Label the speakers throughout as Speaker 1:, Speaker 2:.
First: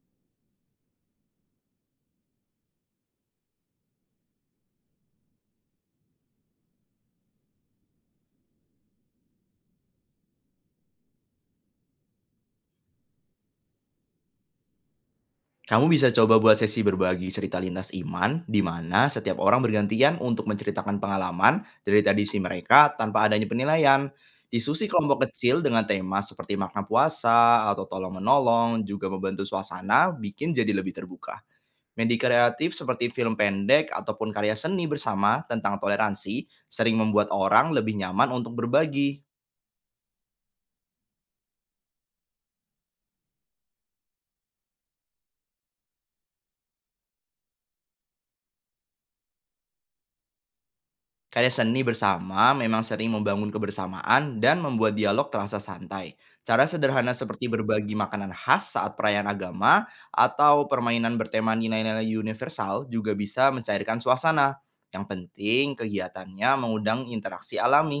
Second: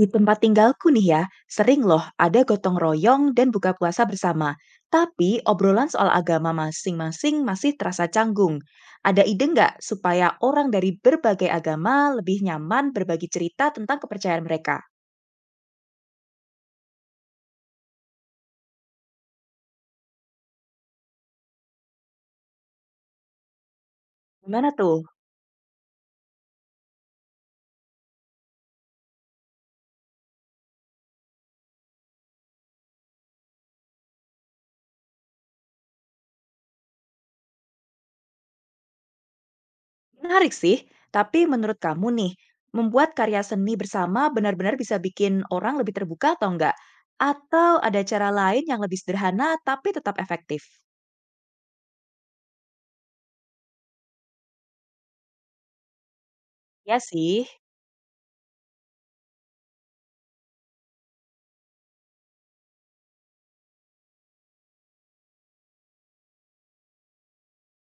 Speaker 1: Di tempat tinggalku nih ya, sering loh ada gotong royong dan buka puasa bersama. Tapi obrolan soal agama masing-masing masih terasa canggung. Ada ide nggak supaya orang dari berbagai agama lebih nyaman berbagi cerita tentang kepercayaan mereka?
Speaker 2: Kamu bisa coba buat sesi berbagi cerita lintas iman, di mana setiap orang bergantian untuk menceritakan pengalaman dari tradisi mereka tanpa adanya penilaian.
Speaker 1: Gimana
Speaker 2: Diskusi
Speaker 1: tuh?
Speaker 2: kelompok kecil dengan tema seperti makna puasa atau tolong-menolong juga membantu suasana bikin jadi lebih terbuka. Media kreatif seperti film pendek ataupun karya seni bersama tentang toleransi sering membuat orang lebih nyaman untuk berbagi.
Speaker 1: Menarik sih, tapi menurut kamu nih, membuat karya seni bersama benar-benar bisa bikin orang lebih terbuka atau enggak? Atau ada cara lain yang lebih sederhana tapi tetap efektif?
Speaker 2: Karya seni bersama memang sering membangun kebersamaan dan membuat dialog terasa santai. Cara
Speaker 1: Ya
Speaker 2: sederhana seperti
Speaker 1: sih.
Speaker 2: berbagi makanan khas saat perayaan agama atau permainan bertema nilai-nilai universal juga bisa mencairkan suasana. Yang penting, kegiatannya mengundang interaksi alami.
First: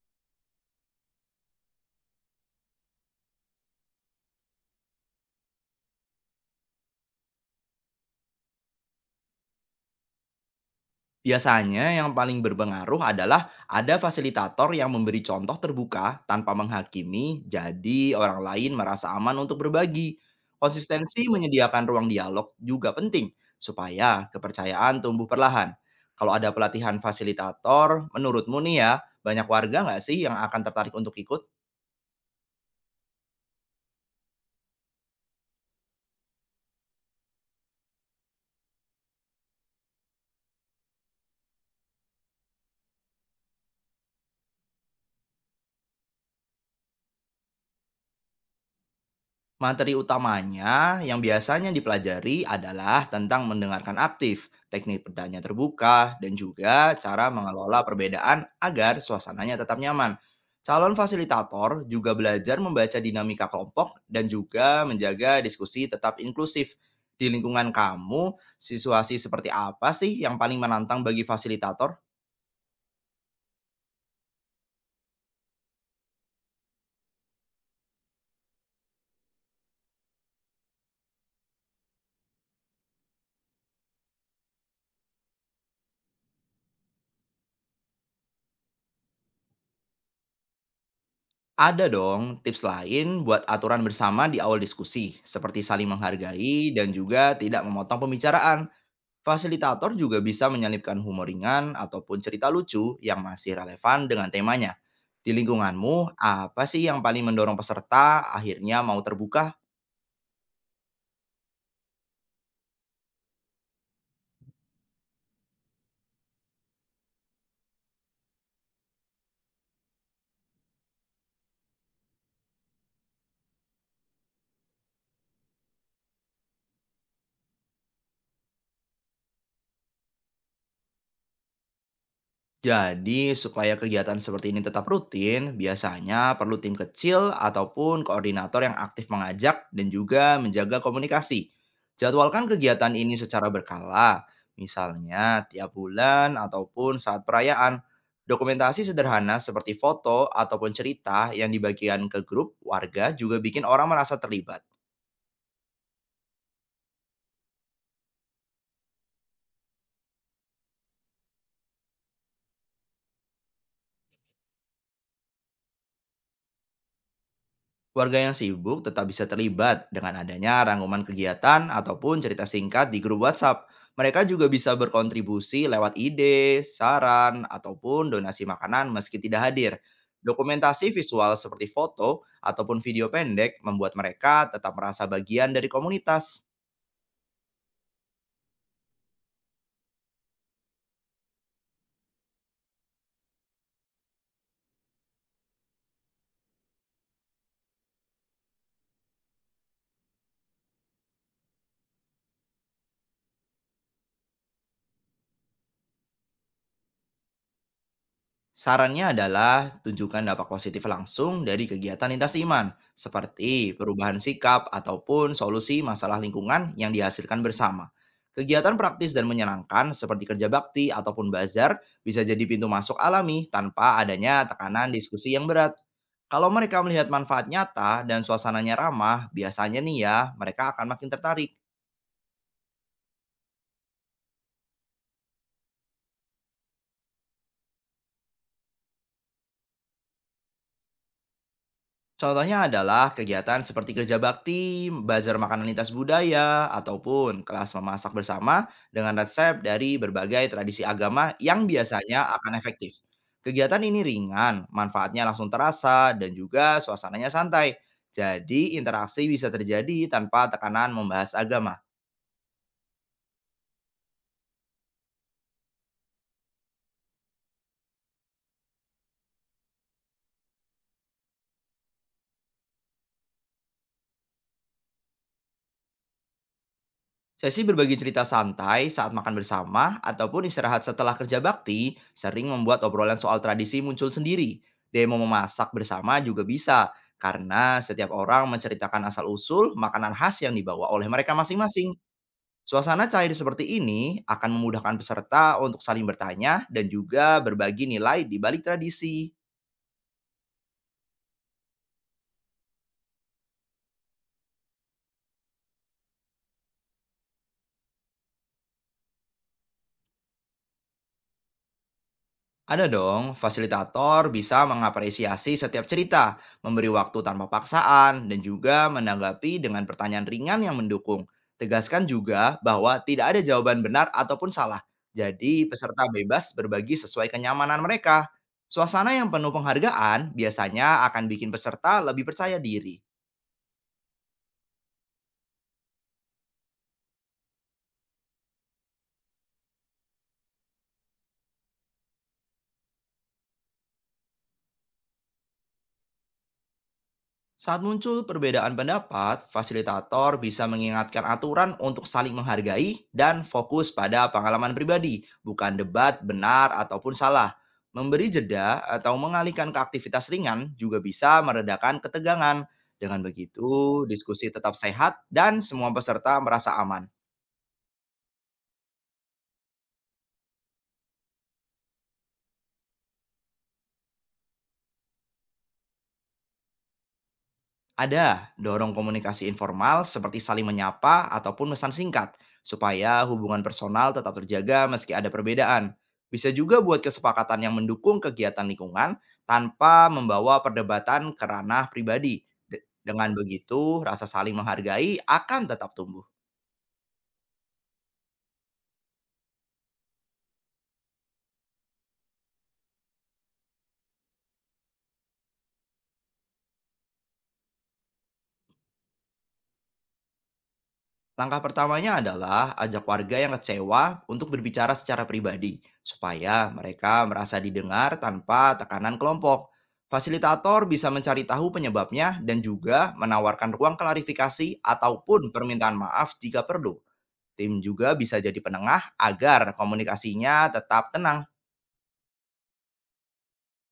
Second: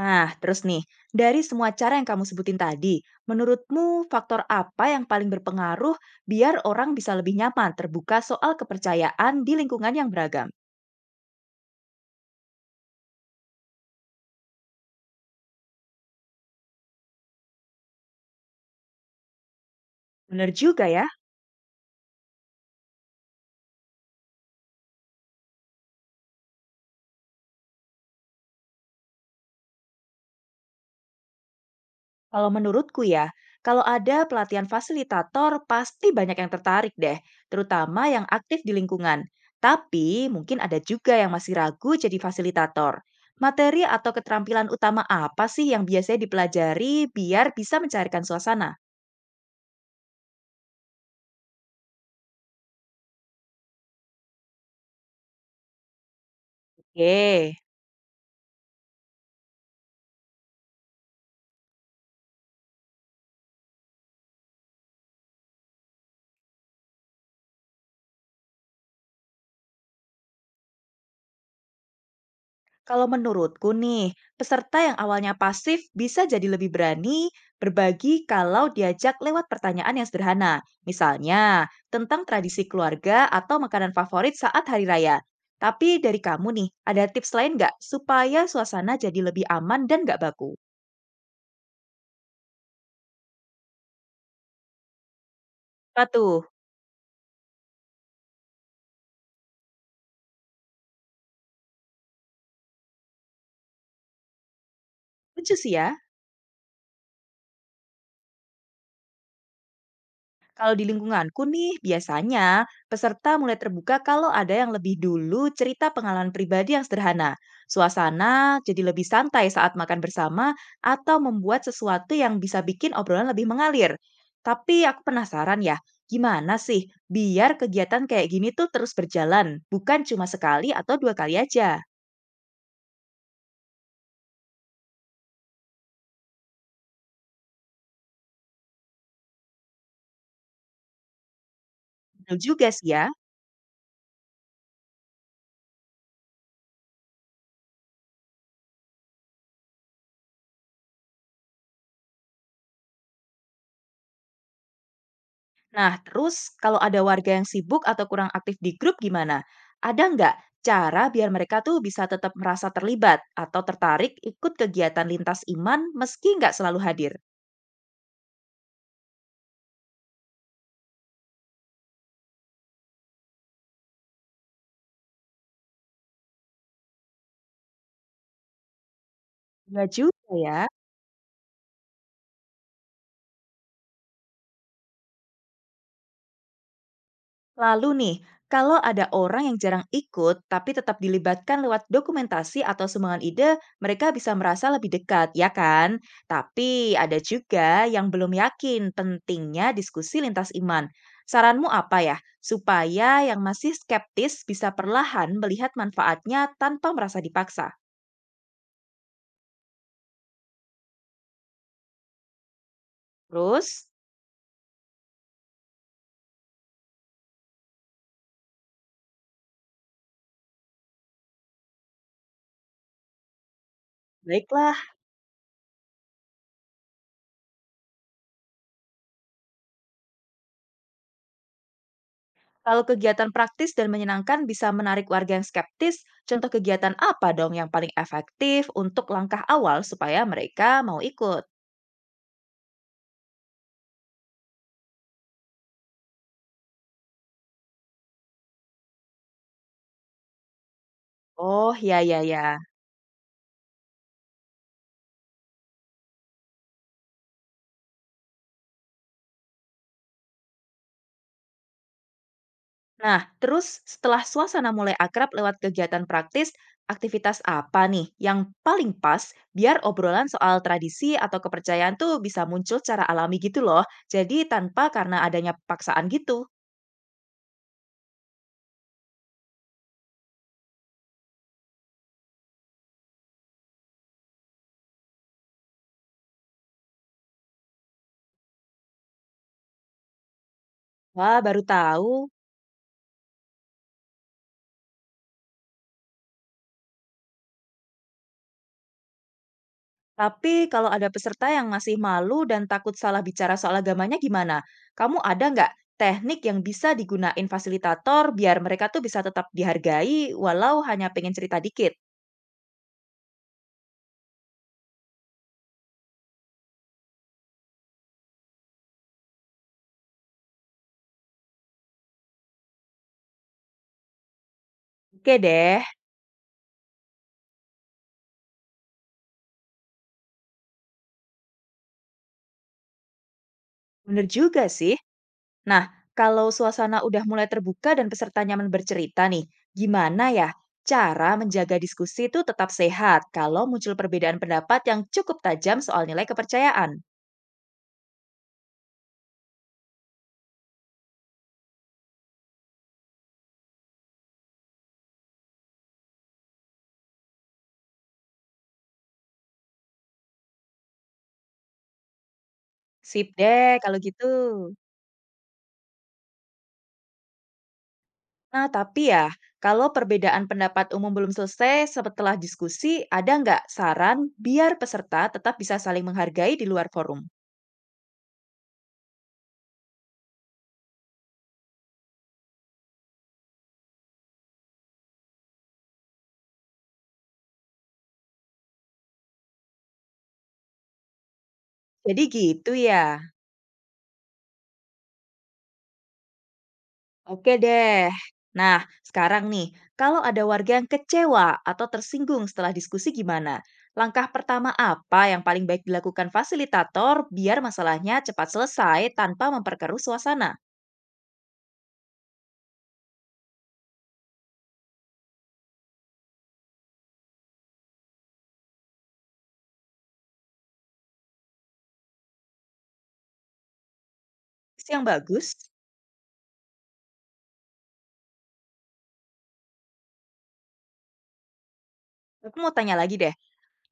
Speaker 1: Nah, terus nih, dari semua cara yang kamu sebutin tadi, menurutmu faktor apa yang paling berpengaruh biar orang bisa lebih nyaman terbuka soal kepercayaan di lingkungan yang beragam?
Speaker 2: Biasanya yang paling berpengaruh adalah ada fasilitator yang memberi contoh terbuka tanpa menghakimi, jadi orang lain merasa aman untuk berbagi.
Speaker 1: Bener juga ya,
Speaker 2: Konsistensi menyediakan ruang dialog juga penting supaya kepercayaan tumbuh perlahan. Kalau ada pelatihan fasilitator, menurutmu nih ya, banyak warga nggak sih yang akan tertarik untuk ikut?
Speaker 1: kalau menurutku ya, kalau ada pelatihan fasilitator pasti banyak yang tertarik deh, terutama yang aktif di lingkungan. Tapi mungkin ada juga yang masih ragu jadi fasilitator. Materi atau keterampilan utama apa sih yang biasanya dipelajari biar bisa mencarikan suasana?
Speaker 2: Materi utamanya yang biasanya dipelajari adalah tentang mendengarkan aktif, teknik bertanya terbuka, dan juga cara
Speaker 1: Oke.
Speaker 2: mengelola perbedaan agar suasananya tetap nyaman. Calon fasilitator juga belajar membaca dinamika kelompok dan juga menjaga diskusi tetap inklusif. Di lingkungan kamu, situasi seperti apa sih yang paling menantang bagi fasilitator?
Speaker 1: Kalau menurutku nih, peserta yang awalnya pasif bisa jadi lebih berani berbagi kalau diajak lewat pertanyaan yang sederhana. Misalnya, tentang tradisi keluarga atau makanan favorit saat hari raya. Tapi dari kamu nih, ada tips lain nggak supaya suasana jadi lebih aman dan nggak baku?
Speaker 2: Ada dong tips lain buat aturan bersama di awal diskusi, seperti saling
Speaker 1: Patuh,
Speaker 2: menghargai dan juga tidak memotong pembicaraan. Fasilitator juga bisa menyelipkan humor ringan ataupun cerita lucu yang masih relevan dengan temanya. Di
Speaker 1: lucu sih ya.
Speaker 2: lingkunganmu, apa sih yang paling mendorong peserta akhirnya mau terbuka?
Speaker 1: Kalau di lingkunganku nih, biasanya peserta mulai terbuka kalau ada yang lebih dulu cerita pengalaman pribadi yang sederhana. Suasana jadi lebih santai saat makan bersama atau membuat sesuatu yang bisa bikin obrolan lebih mengalir. Tapi aku penasaran ya, gimana sih biar kegiatan kayak gini tuh terus berjalan, bukan cuma sekali atau dua kali aja.
Speaker 2: Jadi, supaya kegiatan seperti ini tetap rutin, biasanya perlu tim kecil ataupun koordinator yang aktif mengajak dan juga menjaga komunikasi.
Speaker 1: Betul
Speaker 2: Jadwalkan
Speaker 1: juga sih
Speaker 2: kegiatan
Speaker 1: ya.
Speaker 2: ini secara berkala, misalnya tiap bulan ataupun saat perayaan. Dokumentasi sederhana seperti foto ataupun cerita yang dibagikan ke grup warga juga bikin orang merasa terlibat.
Speaker 1: Nah, terus kalau ada warga yang sibuk atau kurang aktif di grup gimana? Ada nggak cara biar mereka tuh bisa tetap merasa terlibat atau tertarik ikut kegiatan lintas iman meski nggak selalu hadir?
Speaker 2: Warga yang sibuk tetap bisa terlibat dengan adanya rangkuman kegiatan ataupun cerita singkat di grup WhatsApp. Mereka juga bisa berkontribusi lewat ide, saran, ataupun donasi makanan meski tidak hadir.
Speaker 1: Nggak juga ya.
Speaker 2: Dokumentasi visual seperti foto ataupun video pendek membuat mereka tetap merasa bagian dari komunitas.
Speaker 1: Lalu nih, kalau ada orang yang jarang ikut tapi tetap dilibatkan lewat dokumentasi atau sumbangan ide, mereka bisa merasa lebih dekat, ya kan? Tapi ada juga yang belum yakin pentingnya diskusi lintas iman. Saranmu apa ya? Supaya yang masih skeptis bisa perlahan melihat manfaatnya tanpa merasa dipaksa.
Speaker 2: Sarannya adalah tunjukkan dampak positif langsung dari kegiatan lintas iman, seperti
Speaker 1: Terus,
Speaker 2: perubahan sikap ataupun solusi masalah lingkungan yang dihasilkan bersama. Kegiatan praktis dan menyenangkan seperti kerja bakti ataupun bazar bisa jadi pintu masuk alami tanpa adanya
Speaker 1: baiklah.
Speaker 2: tekanan diskusi yang berat. Kalau mereka melihat manfaat nyata dan suasananya ramah, biasanya nih ya, mereka akan makin tertarik.
Speaker 1: Kalau kegiatan praktis dan menyenangkan bisa menarik warga yang skeptis, contoh kegiatan apa dong yang paling efektif untuk langkah awal supaya mereka mau ikut?
Speaker 2: Contohnya adalah kegiatan seperti kerja bakti, bazar makanan lintas budaya, ataupun kelas memasak bersama dengan resep dari berbagai tradisi agama yang
Speaker 1: Oh, ya, ya,
Speaker 2: biasanya akan
Speaker 1: ya.
Speaker 2: efektif. Kegiatan ini ringan, manfaatnya langsung terasa, dan juga suasananya santai. Jadi, interaksi bisa terjadi tanpa tekanan membahas agama.
Speaker 1: Nah, terus setelah suasana mulai akrab lewat kegiatan praktis, aktivitas apa nih yang paling pas biar obrolan soal tradisi atau kepercayaan tuh bisa muncul secara alami gitu loh. Jadi tanpa karena adanya paksaan gitu.
Speaker 2: Sesi berbagi cerita santai saat makan bersama ataupun istirahat setelah kerja bakti sering membuat obrolan soal tradisi muncul sendiri. Demo memasak bersama juga bisa, karena setiap orang menceritakan asal-usul makanan khas yang dibawa oleh mereka
Speaker 1: Wah, baru
Speaker 2: masing-masing.
Speaker 1: tahu.
Speaker 2: Suasana cair seperti ini akan memudahkan peserta untuk saling bertanya dan juga berbagi nilai di balik tradisi.
Speaker 1: Tapi kalau ada peserta yang masih malu dan takut salah bicara soal agamanya gimana? Kamu ada nggak teknik yang bisa digunain fasilitator biar mereka tuh bisa tetap dihargai walau hanya pengen cerita dikit?
Speaker 2: Ada dong, fasilitator bisa mengapresiasi setiap cerita, memberi waktu tanpa paksaan, dan juga menanggapi dengan pertanyaan ringan yang mendukung. Tegaskan juga bahwa tidak ada jawaban benar ataupun salah.
Speaker 1: Oke
Speaker 2: Jadi,
Speaker 1: deh,
Speaker 2: peserta bebas berbagi sesuai kenyamanan mereka. Suasana yang penuh penghargaan biasanya akan bikin peserta lebih percaya diri.
Speaker 1: bener juga sih. Nah, kalau suasana udah mulai terbuka dan peserta nyaman bercerita nih, gimana ya cara menjaga diskusi itu tetap sehat kalau muncul perbedaan pendapat yang cukup tajam soal nilai kepercayaan?
Speaker 2: Saat muncul perbedaan pendapat, fasilitator bisa mengingatkan aturan untuk saling menghargai dan fokus pada pengalaman pribadi, bukan debat benar ataupun salah. Memberi jeda atau mengalihkan ke aktivitas ringan juga bisa meredakan ketegangan. Dengan
Speaker 1: Sip
Speaker 2: begitu,
Speaker 1: deh kalau gitu.
Speaker 2: diskusi tetap sehat dan semua peserta merasa aman.
Speaker 1: Nah, tapi ya, kalau perbedaan pendapat umum belum selesai setelah diskusi, ada nggak saran biar peserta tetap bisa saling menghargai di luar forum?
Speaker 2: Ada, dorong komunikasi informal seperti saling menyapa ataupun pesan singkat, supaya hubungan personal tetap terjaga meski ada perbedaan. Bisa juga buat kesepakatan yang mendukung kegiatan lingkungan tanpa membawa perdebatan ke ranah
Speaker 1: Jadi
Speaker 2: pribadi.
Speaker 1: gitu ya.
Speaker 2: Dengan begitu, rasa saling menghargai akan tetap tumbuh.
Speaker 1: Oke deh. Nah, sekarang nih, kalau ada warga yang kecewa atau tersinggung setelah diskusi gimana? Langkah pertama apa yang paling baik dilakukan fasilitator biar masalahnya cepat selesai tanpa memperkeruh suasana?
Speaker 2: Langkah pertamanya adalah ajak warga yang kecewa untuk berbicara secara pribadi, supaya mereka merasa didengar tanpa tekanan kelompok. Fasilitator bisa mencari tahu penyebabnya dan juga menawarkan ruang klarifikasi
Speaker 1: Yang bagus.
Speaker 2: ataupun permintaan maaf jika perlu. Tim juga bisa jadi penengah agar komunikasinya tetap tenang.
Speaker 1: Aku mau tanya lagi deh.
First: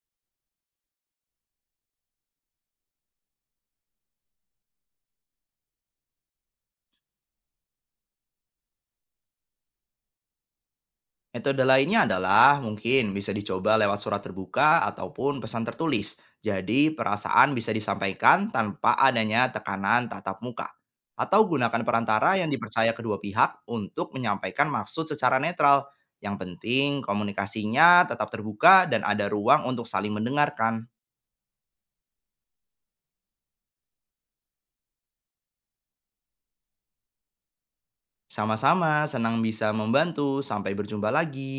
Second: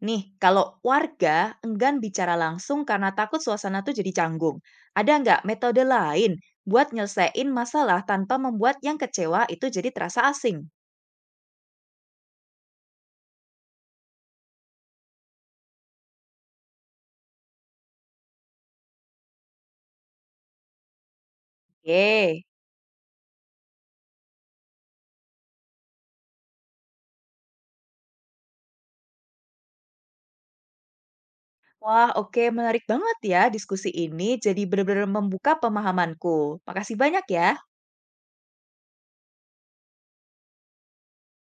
Speaker 1: Nih, kalau warga enggan bicara langsung karena takut suasana tuh jadi canggung, ada nggak metode lain buat nyelesain masalah tanpa membuat yang kecewa itu jadi terasa asing?
Speaker 2: Metode lainnya adalah mungkin bisa dicoba lewat surat terbuka ataupun pesan tertulis. Jadi perasaan bisa disampaikan tanpa adanya tekanan tatap muka. Atau gunakan perantara
Speaker 1: Oke.
Speaker 2: yang dipercaya kedua pihak untuk menyampaikan maksud secara netral. Yang penting komunikasinya tetap terbuka dan ada ruang untuk saling mendengarkan.
Speaker 1: Wah, oke, menarik banget ya diskusi ini. Jadi benar-benar membuka pemahamanku. Makasih banyak ya.
Speaker 2: Sama-sama senang bisa membantu. Sampai berjumpa lagi.